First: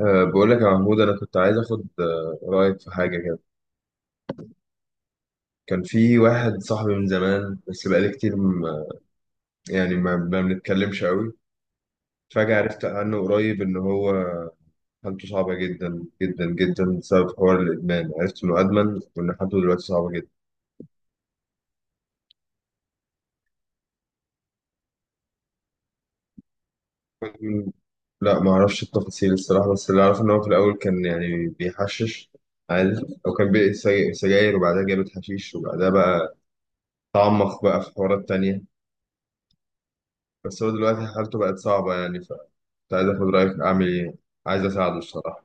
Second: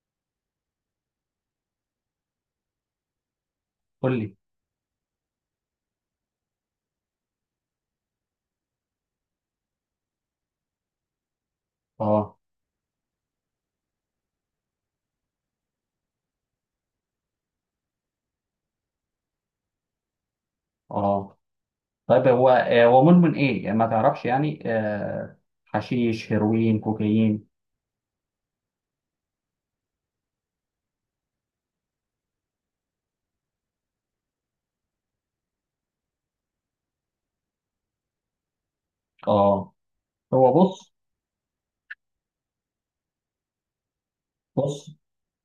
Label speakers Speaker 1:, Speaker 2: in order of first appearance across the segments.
Speaker 1: بقول لك يا محمود، أنا كنت عايز آخد رأيك في حاجة كده.
Speaker 2: قول لي.
Speaker 1: كان في واحد صاحبي من زمان، بس بقالي كتير ما يعني ما بنتكلمش قوي.
Speaker 2: اه.
Speaker 1: فجأة عرفت عنه قريب إن هو حالته صعبة جدا جدا جدا بسبب حوار الإدمان، عرفت إنه أدمن وإن حالته دلوقتي صعبة جدا.
Speaker 2: اه. طيب هو مدمن ايه؟ يعني ما تعرفش. يعني حشيش، هيروين، كوكايين؟
Speaker 1: م- لا، ما أعرفش التفاصيل الصراحة، بس اللي أعرفه إن هو في الأول كان يعني بيحشش عادي، أو كان بيقي سجاير، وبعدها جابت حشيش، وبعدها بقى تعمق بقى في حوارات تانية.
Speaker 2: اه. هو
Speaker 1: بس هو
Speaker 2: بص.
Speaker 1: دلوقتي حالته بقت صعبة، يعني كنت عايز اخد رايك اعمل ايه، عايز
Speaker 2: بص
Speaker 1: اساعده الصراحه.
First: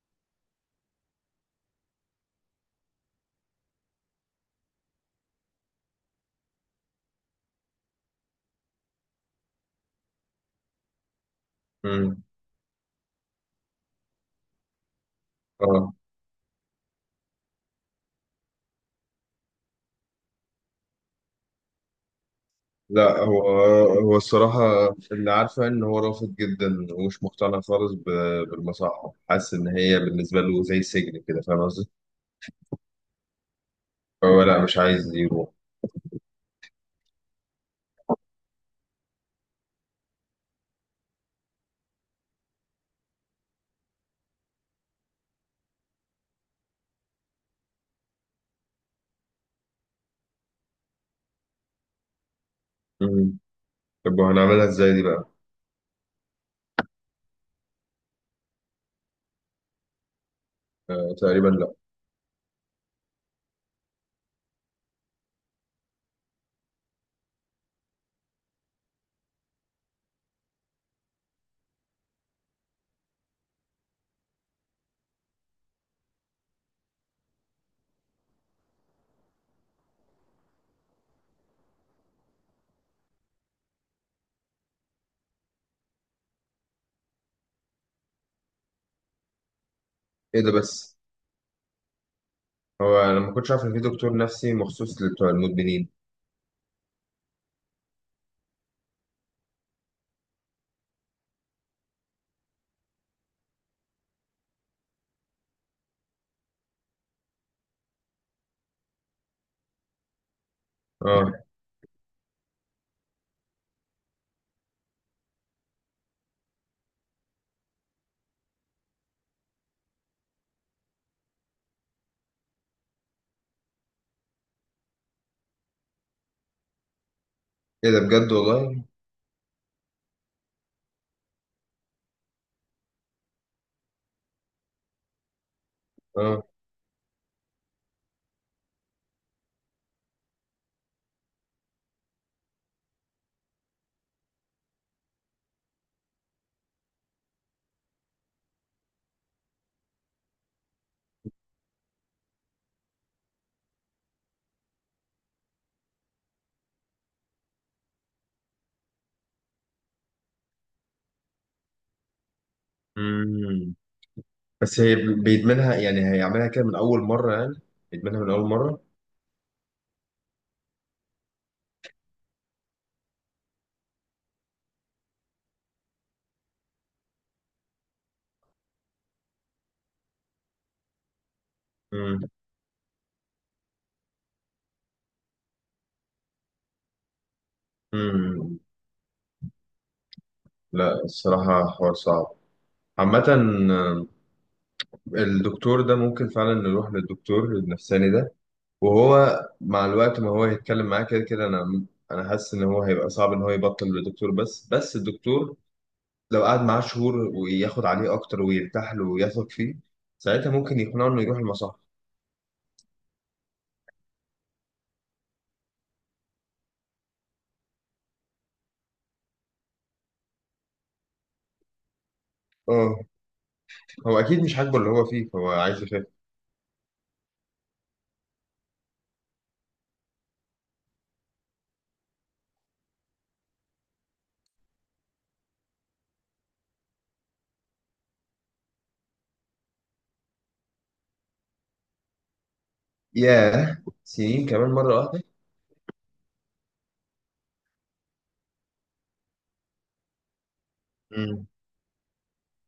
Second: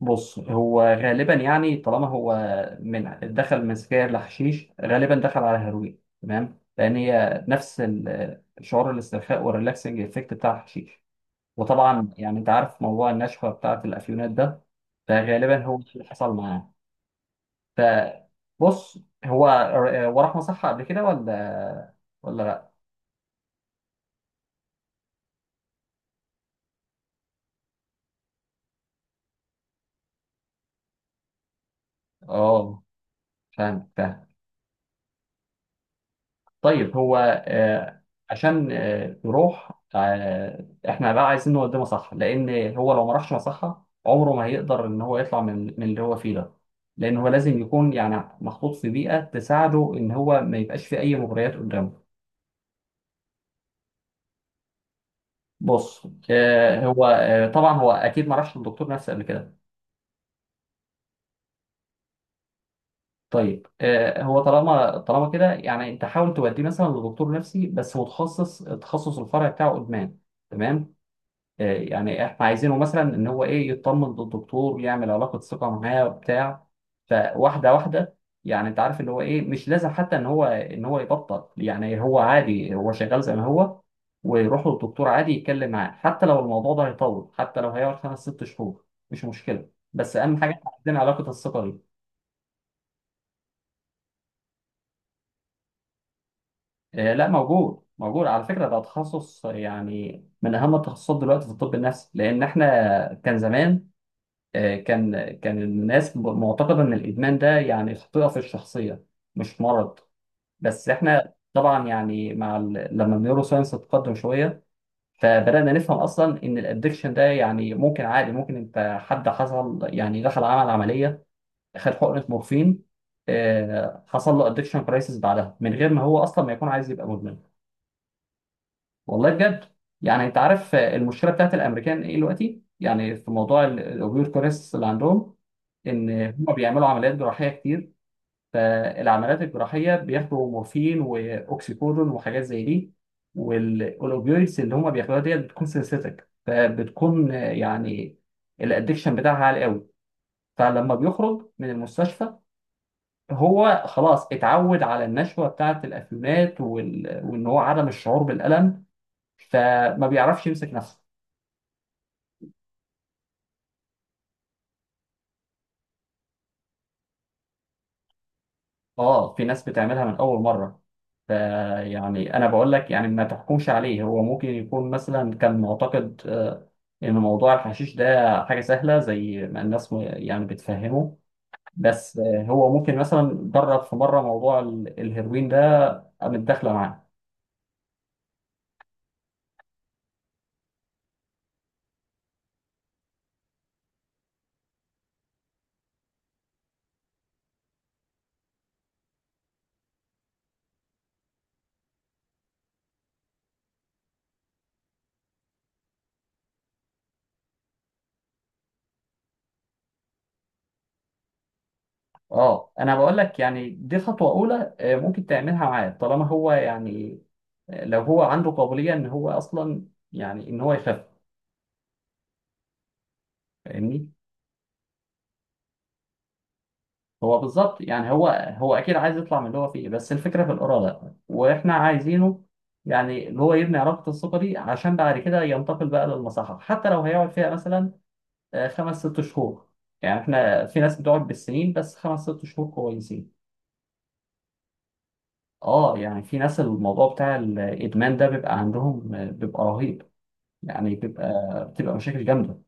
Speaker 2: بص هو غالبا، يعني طالما هو من دخل من سجاير لحشيش غالبا دخل على هيروين، تمام، لان هي نفس شعور الاسترخاء والريلاكسنج افكت بتاع الحشيش. وطبعا
Speaker 1: امم.
Speaker 2: يعني انت عارف موضوع النشوه بتاعه الافيونات ده. فغالبا هو
Speaker 1: اه،
Speaker 2: اللي حصل معاه. فبص. هو وراح مصحة قبل كده ولا لا؟
Speaker 1: لا. هو الصراحه اللي عارفه ان هو رافض جدا ومش مقتنع خالص بالمصحه، حاسس ان هي بالنسبه له زي سجن كده، فاهم قصدي؟
Speaker 2: اه، فاهم فاهم.
Speaker 1: فهو لا، مش عايز يروح.
Speaker 2: طيب هو آه، عشان يروح احنا بقى عايزين نوديه مصحة، لأن هو لو ما راحش مصحة عمره ما هيقدر إن هو يطلع من اللي هو فيه ده. لأن هو لازم يكون يعني محطوط في بيئة تساعده إن هو ما يبقاش في أي مغريات قدامه.
Speaker 1: امم. طب وهنعملها ازاي دي بقى؟
Speaker 2: بص هو طبعا هو أكيد ما راحش للدكتور نفسي قبل كده.
Speaker 1: آه، تقريبا لا.
Speaker 2: طيب هو طالما كده، يعني انت حاول توديه مثلا لدكتور نفسي بس متخصص، تخصص الفرع بتاعه ادمان، تمام. يعني احنا عايزينه مثلا ان هو ايه، يطمن للدكتور، يعمل علاقه ثقه معاه وبتاع. فواحده واحده. يعني انت عارف اللي هو ايه، مش لازم حتى ان هو يبطل، يعني هو عادي هو شغال زي ما هو، ويروح للدكتور عادي يتكلم معاه. حتى لو الموضوع ده هيطول، حتى لو هيقعد خمس ست شهور، مش مشكله. بس اهم
Speaker 1: ايه
Speaker 2: حاجه
Speaker 1: ده؟
Speaker 2: إحنا عايزين
Speaker 1: بس
Speaker 2: علاقه الثقه دي.
Speaker 1: هو انا ما كنتش عارف ان في دكتور نفسي مخصوص لبتوع المدمنين.
Speaker 2: لا، موجود موجود على فكرة. ده تخصص يعني من أهم التخصصات دلوقتي في الطب النفسي، لأن إحنا كان زمان، كان الناس معتقدة إن الإدمان ده يعني خطيئة في الشخصية، مش مرض. بس إحنا
Speaker 1: اه.
Speaker 2: طبعا يعني مع لما النيورو ساينس تقدم شوية، فبدأنا نفهم أصلا إن الأدكشن ده يعني ممكن عادي، ممكن أنت حد حصل يعني دخل عمل عملية، خد حقنة مورفين، حصل له أدكشن كرايسيس بعدها من غير ما هو أصلا ما يكون عايز يبقى مدمن.
Speaker 1: ايه ده بجد؟ والله.
Speaker 2: والله بجد. يعني انت عارف المشكله بتاعت الامريكان ايه دلوقتي، يعني في موضوع الاوبير كوريس اللي عندهم، ان
Speaker 1: اه.
Speaker 2: هم بيعملوا عمليات جراحيه كتير. فالعمليات الجراحيه بياخدوا مورفين واوكسيكودون وحاجات زي دي، والاوبيويدز اللي هم بياخدوها ديت بتكون سينثيتك، فبتكون يعني الادكشن بتاعها عالي قوي. فلما بيخرج من المستشفى، هو خلاص اتعود على النشوه بتاعت الافيونات وان هو عدم الشعور بالالم، فما بيعرفش يمسك نفسه.
Speaker 1: امم. بس هي بيدمنها، يعني هيعملها كده من اول مره؟ يعني يدمنها من اول مره؟
Speaker 2: اه، في ناس بتعملها من اول مره. فيعني انا بقول لك، يعني ما تحكمش عليه. هو ممكن يكون مثلا كان معتقد ان موضوع الحشيش ده حاجه سهله زي ما الناس يعني بتفهمه. بس
Speaker 1: مم.
Speaker 2: هو ممكن مثلا جرب في مره موضوع الهيروين ده متداخله معاه.
Speaker 1: مم. لا الصراحة حوار صعب عامة. آه، الدكتور ده ممكن فعلا نروح للدكتور النفساني ده، وهو مع الوقت ما هو هيتكلم معاه كده كده. أنا حاسس إن هو هيبقى صعب إن هو يبطل للدكتور، بس الدكتور لو قعد معاه شهور وياخد عليه أكتر ويرتاح له ويثق فيه، ساعتها ممكن يقنعه إنه يروح المصح.
Speaker 2: اه، انا بقول لك، يعني دي خطوه اولى ممكن تعملها معاه، طالما هو يعني لو هو عنده قابليه ان هو اصلا، يعني ان هو يخف.
Speaker 1: اه،
Speaker 2: فاهمني.
Speaker 1: هو أكيد مش عاجبه اللي هو فيه، فهو عايز يخف.
Speaker 2: هو بالظبط، يعني هو اكيد عايز يطلع من اللي هو فيه، بس الفكره في الاراده، واحنا عايزينه يعني اللي هو يبني علاقه الثقه دي عشان بعد كده ينتقل بقى للمصحه، حتى لو هيقعد فيها مثلا خمس ست شهور. يعني احنا في ناس بتقعد بالسنين، بس خمس ست شهور كويسين.
Speaker 1: ياه، سنين كمان مرة؟
Speaker 2: اه، يعني في ناس الموضوع بتاع الادمان ده بيبقى عندهم بيبقى رهيب، يعني
Speaker 1: واحدة.
Speaker 2: بيبقى، بتبقى مشاكل جامده.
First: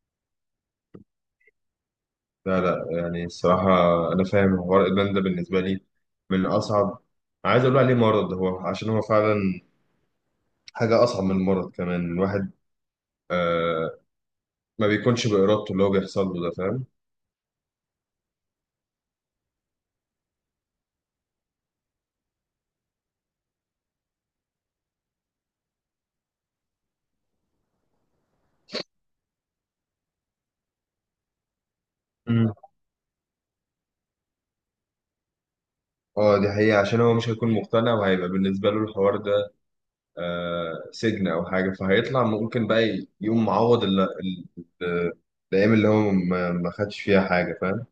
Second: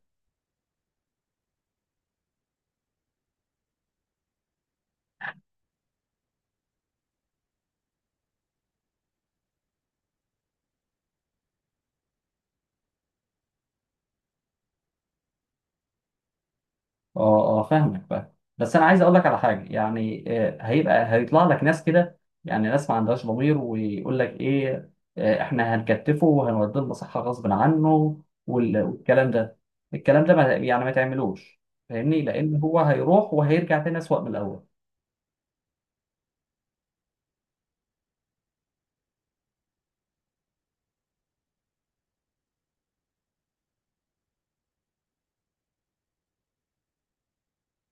Speaker 1: لا لا، يعني الصراحة أنا فاهم حوار إدمان ده، بالنسبة لي من أصعب. عايز أقول عليه مرض هو، عشان هو فعلا حاجة أصعب من المرض كمان. الواحد آه ما بيكونش بإرادته اللي هو بيحصل له ده، فاهم؟
Speaker 2: اه. اه، فاهمك فاهم. بس انا عايز اقول لك على حاجه، يعني هيبقى هيطلع لك ناس كده، يعني ناس ما عندهاش ضمير، ويقول لك ايه احنا هنكتفه وهنوديه المصحه غصب عنه والكلام ده. الكلام ده ما يعني ما تعملوش، فاهمني.
Speaker 1: مم.
Speaker 2: لان هو هيروح وهيرجع تاني اسوأ من الاول.
Speaker 1: اه، دي حقيقة. عشان هو مش هيكون مقتنع، وهيبقى بالنسبة له الحوار ده سجن أو حاجة، فهيطلع ممكن بقى يقوم معوض ال- الأيام اللي هو ما خدش فيها حاجة، فاهم؟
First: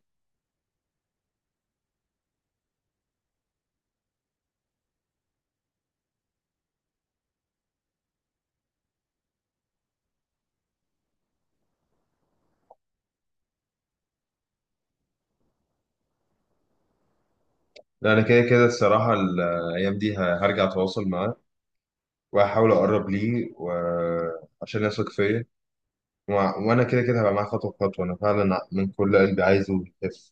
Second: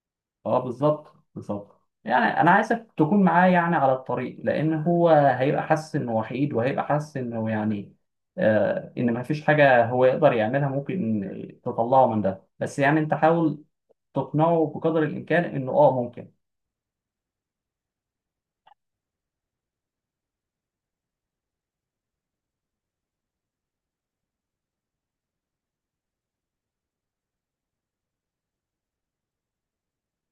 Speaker 2: اه، بالظبط بالظبط. يعني انا عايزك تكون معاه يعني على الطريق، لان هو هيبقى حاسس انه وحيد، وهيبقى حاسس انه يعني ان ما فيش حاجه هو يقدر يعملها ممكن تطلعه من ده. بس يعني انت حاول تقنعه بقدر الامكان انه ممكن.
Speaker 1: لا، أنا كده كده الصراحة الأيام دي هرجع أتواصل معاه، وهحاول اقرب ليه، وعشان يثق فيا، وانا كده كده هبقى معاه خطوه بخطوه. انا فعلا من كل قلبي عايزه يخف.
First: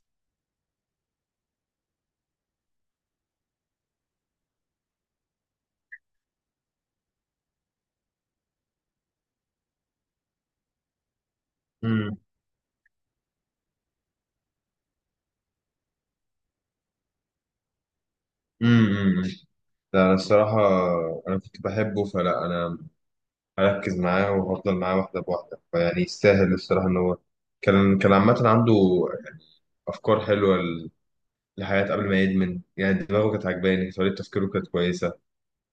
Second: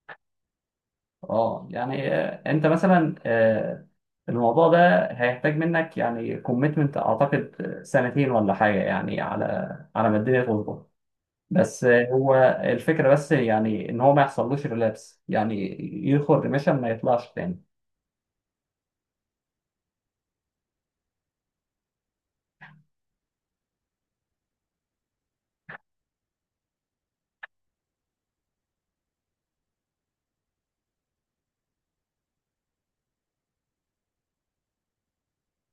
Speaker 2: اه، يعني انت مثلا، الموضوع ده هيحتاج منك يعني كوميتمنت، اعتقد سنتين ولا حاجه، يعني على على ما الدنيا تظبط. بس
Speaker 1: امم.
Speaker 2: هو الفكرة بس يعني إن هو ما يحصلوش ريلابس، يعني يدخل ريميشن ما يطلعش تاني.
Speaker 1: امم. ده انا الصراحه انا كنت بحبه، فلا انا هركز معاه وهفضل معاه واحده بواحده، فيعني يستاهل الصراحه. ان هو كان عامه عنده افكار حلوه للحياه قبل ما يدمن، يعني دماغه كانت عجباني، طريقه تفكيره كانت كويسه.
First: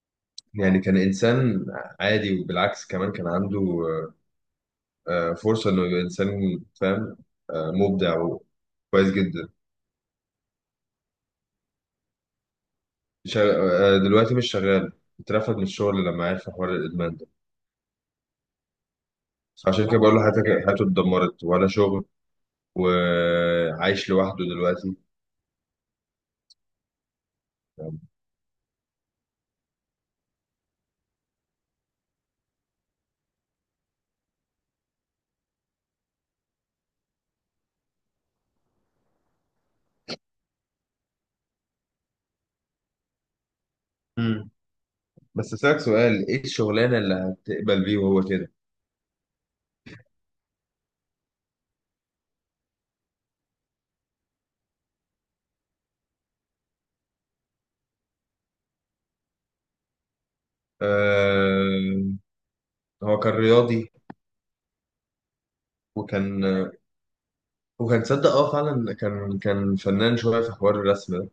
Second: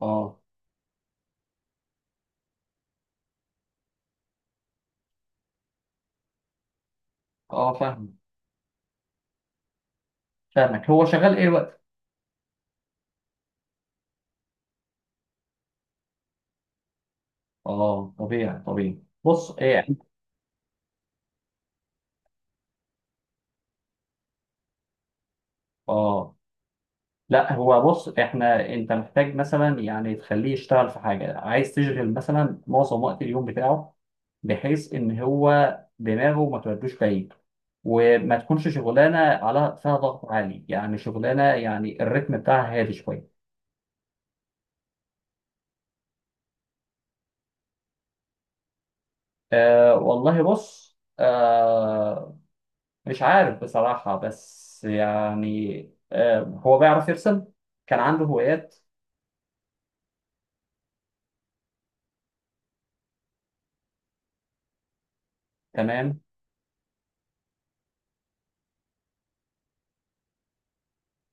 Speaker 2: اه.
Speaker 1: يعني كان انسان عادي، وبالعكس كمان كان عنده فرصة إنه يبقى إنسان، فاهم؟
Speaker 2: اه، فاهم
Speaker 1: مبدع وكويس جدا.
Speaker 2: فاهمك. هو شغال إيه وقت؟
Speaker 1: شغ... آه، دلوقتي مش شغال، اترفد من الشغل لما عرف حوار الإدمان ده.
Speaker 2: اه، طبيعي طبيعي. بص إيه.
Speaker 1: عشان كده بقول له، حياته اتدمرت، ولا شغل، وعايش لوحده دلوقتي.
Speaker 2: اه، لا هو بص. إحنا أنت محتاج مثلا يعني تخليه يشتغل في حاجة، عايز تشغل مثلا معظم وقت اليوم بتاعه بحيث إن هو دماغه ما تودوش بعيد، وما تكونش شغلانة على فيها ضغط عالي، يعني شغلانة يعني الريتم بتاعها هادي شوية.
Speaker 1: مم. بس أسألك سؤال، إيه الشغلانة اللي هتقبل بيه وهو كده؟
Speaker 2: أه، والله بص. أه، مش عارف بصراحة، بس يعني أه هو بيعرف يرسم، كان عنده هوايات.
Speaker 1: آه... هو كان رياضي،
Speaker 2: تمام.
Speaker 1: وكان وكان تصدق، اه فعلا، كان فنان شوية في حوار الرسم ده.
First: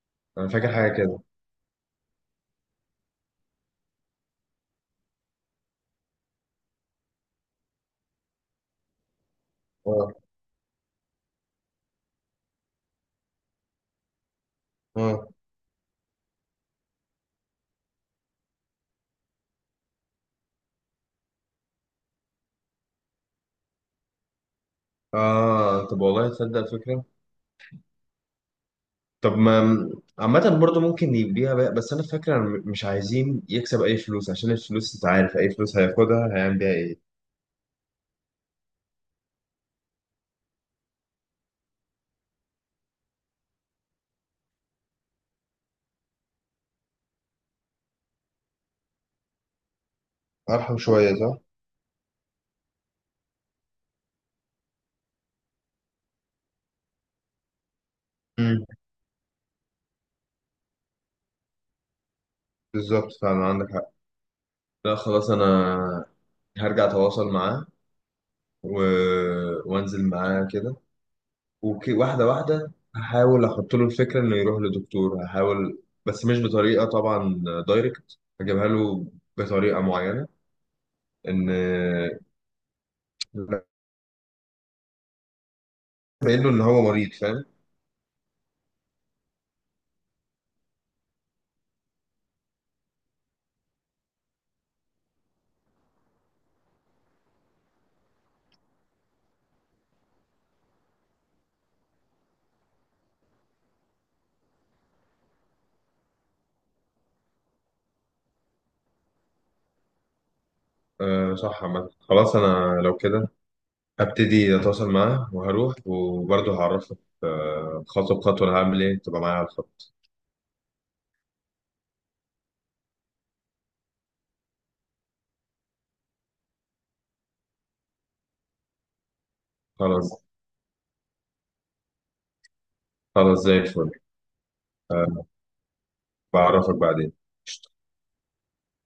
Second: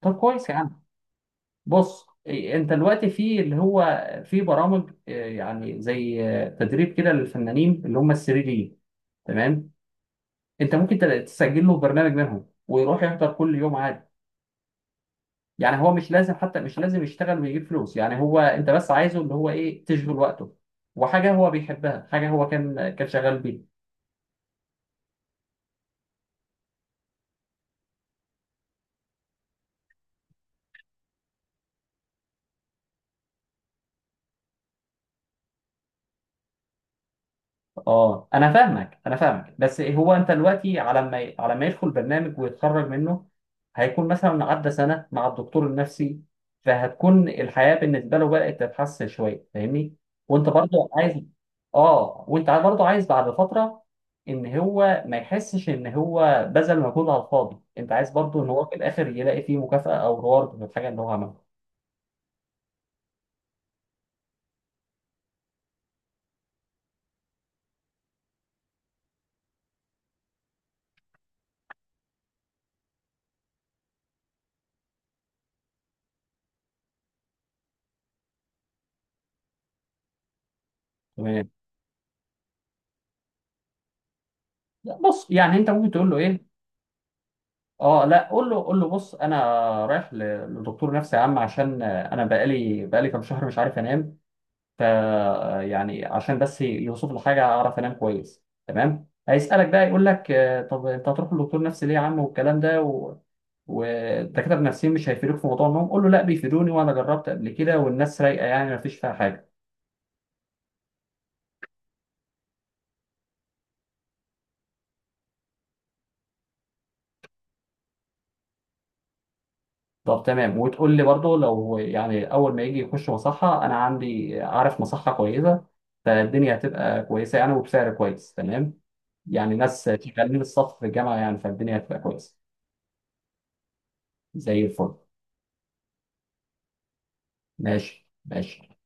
Speaker 2: طب
Speaker 1: أنا
Speaker 2: كويس يا
Speaker 1: فاكر
Speaker 2: عم.
Speaker 1: حاجة كده.
Speaker 2: بص إيه، انت دلوقتي في اللي هو في برامج يعني زي تدريب كده للفنانين اللي هم ال 3 دي، تمام.
Speaker 1: اه،
Speaker 2: انت ممكن تسجل له برنامج منهم، ويروح يحضر كل يوم عادي.
Speaker 1: اه،
Speaker 2: يعني هو مش لازم، حتى مش لازم يشتغل ويجيب فلوس. يعني هو انت بس عايزه اللي هو ايه، تشغل وقته وحاجه هو بيحبها، حاجه هو كان شغال بيها.
Speaker 1: اه. طب والله تصدق فكرة. طب ما عامة برضه ممكن يبيع بقى. بس أنا فاكر أنا مش عايزين يكسب أي فلوس، عشان الفلوس أنت عارف أي فلوس هياخدها هيعمل بيها إيه.
Speaker 2: اه، انا فاهمك انا فاهمك. بس هو انت دلوقتي على ما على ما يدخل برنامج ويتخرج منه، هيكون مثلا عدى سنه مع الدكتور النفسي، فهتكون الحياه بالنسبه له بدات تتحسن شويه، فاهمني. وانت
Speaker 1: أرحم
Speaker 2: برضو
Speaker 1: شوية،
Speaker 2: عايز.
Speaker 1: صح؟
Speaker 2: اه، وانت برضو عايز بعد فتره ان هو ما يحسش ان هو بذل مجهود على الفاضي، انت عايز برضو ان
Speaker 1: امم.
Speaker 2: هو في الاخر يلاقي فيه مكافاه او رeward في الحاجه اللي هو عملها.
Speaker 1: بالظبط فعلا عندك حق. لا خلاص، أنا هرجع أتواصل معاه، و... وأنزل معاه كده، واحدة واحدة هحاول أحط له الفكرة إنه يروح لدكتور. هحاول بس مش بطريقة طبعا دايركت، هجيبها له بطريقة معينة،
Speaker 2: تمام.
Speaker 1: إن
Speaker 2: لا، بص، يعني انت ممكن تقول له
Speaker 1: باين
Speaker 2: ايه.
Speaker 1: له إن هو مريض، فاهم؟
Speaker 2: اه لا، قول له قول له بص، انا رايح لدكتور نفسي يا عم، عشان انا بقالي كام شهر مش عارف انام، ف يعني عشان بس يوصف لي حاجه اعرف انام كويس، تمام. هيسالك بقى يقول لك طب انت هتروح لدكتور نفسي ليه يا عم، والكلام ده والدكاتره النفسيين مش هيفيدوك في موضوع النوم. قول له لا، بيفيدوني، وانا جربت قبل كده، والناس رايقه، يعني ما فيش فيها حاجه.
Speaker 1: أه صح. عامة خلاص أنا لو كده هبتدي أتواصل معاه، وهروح وبرضه هعرفك خطوة بخطوة أنا هعمل إيه. تبقى معايا على الخط.
Speaker 2: طب تمام. وتقول لي برضه لو يعني اول ما يجي يخش مصحة، انا عندي، عارف مصحة كويسة، فالدنيا هتبقى كويسة يعني، وبسعر كويس، تمام. يعني ناس
Speaker 1: خلاص.
Speaker 2: شغالين الصف في الجامعة يعني، فالدنيا هتبقى كويسة.
Speaker 1: خلاص زي الفل.
Speaker 2: زي الفل.
Speaker 1: أه، بعرفك بعدين.
Speaker 2: ماشي ماشي.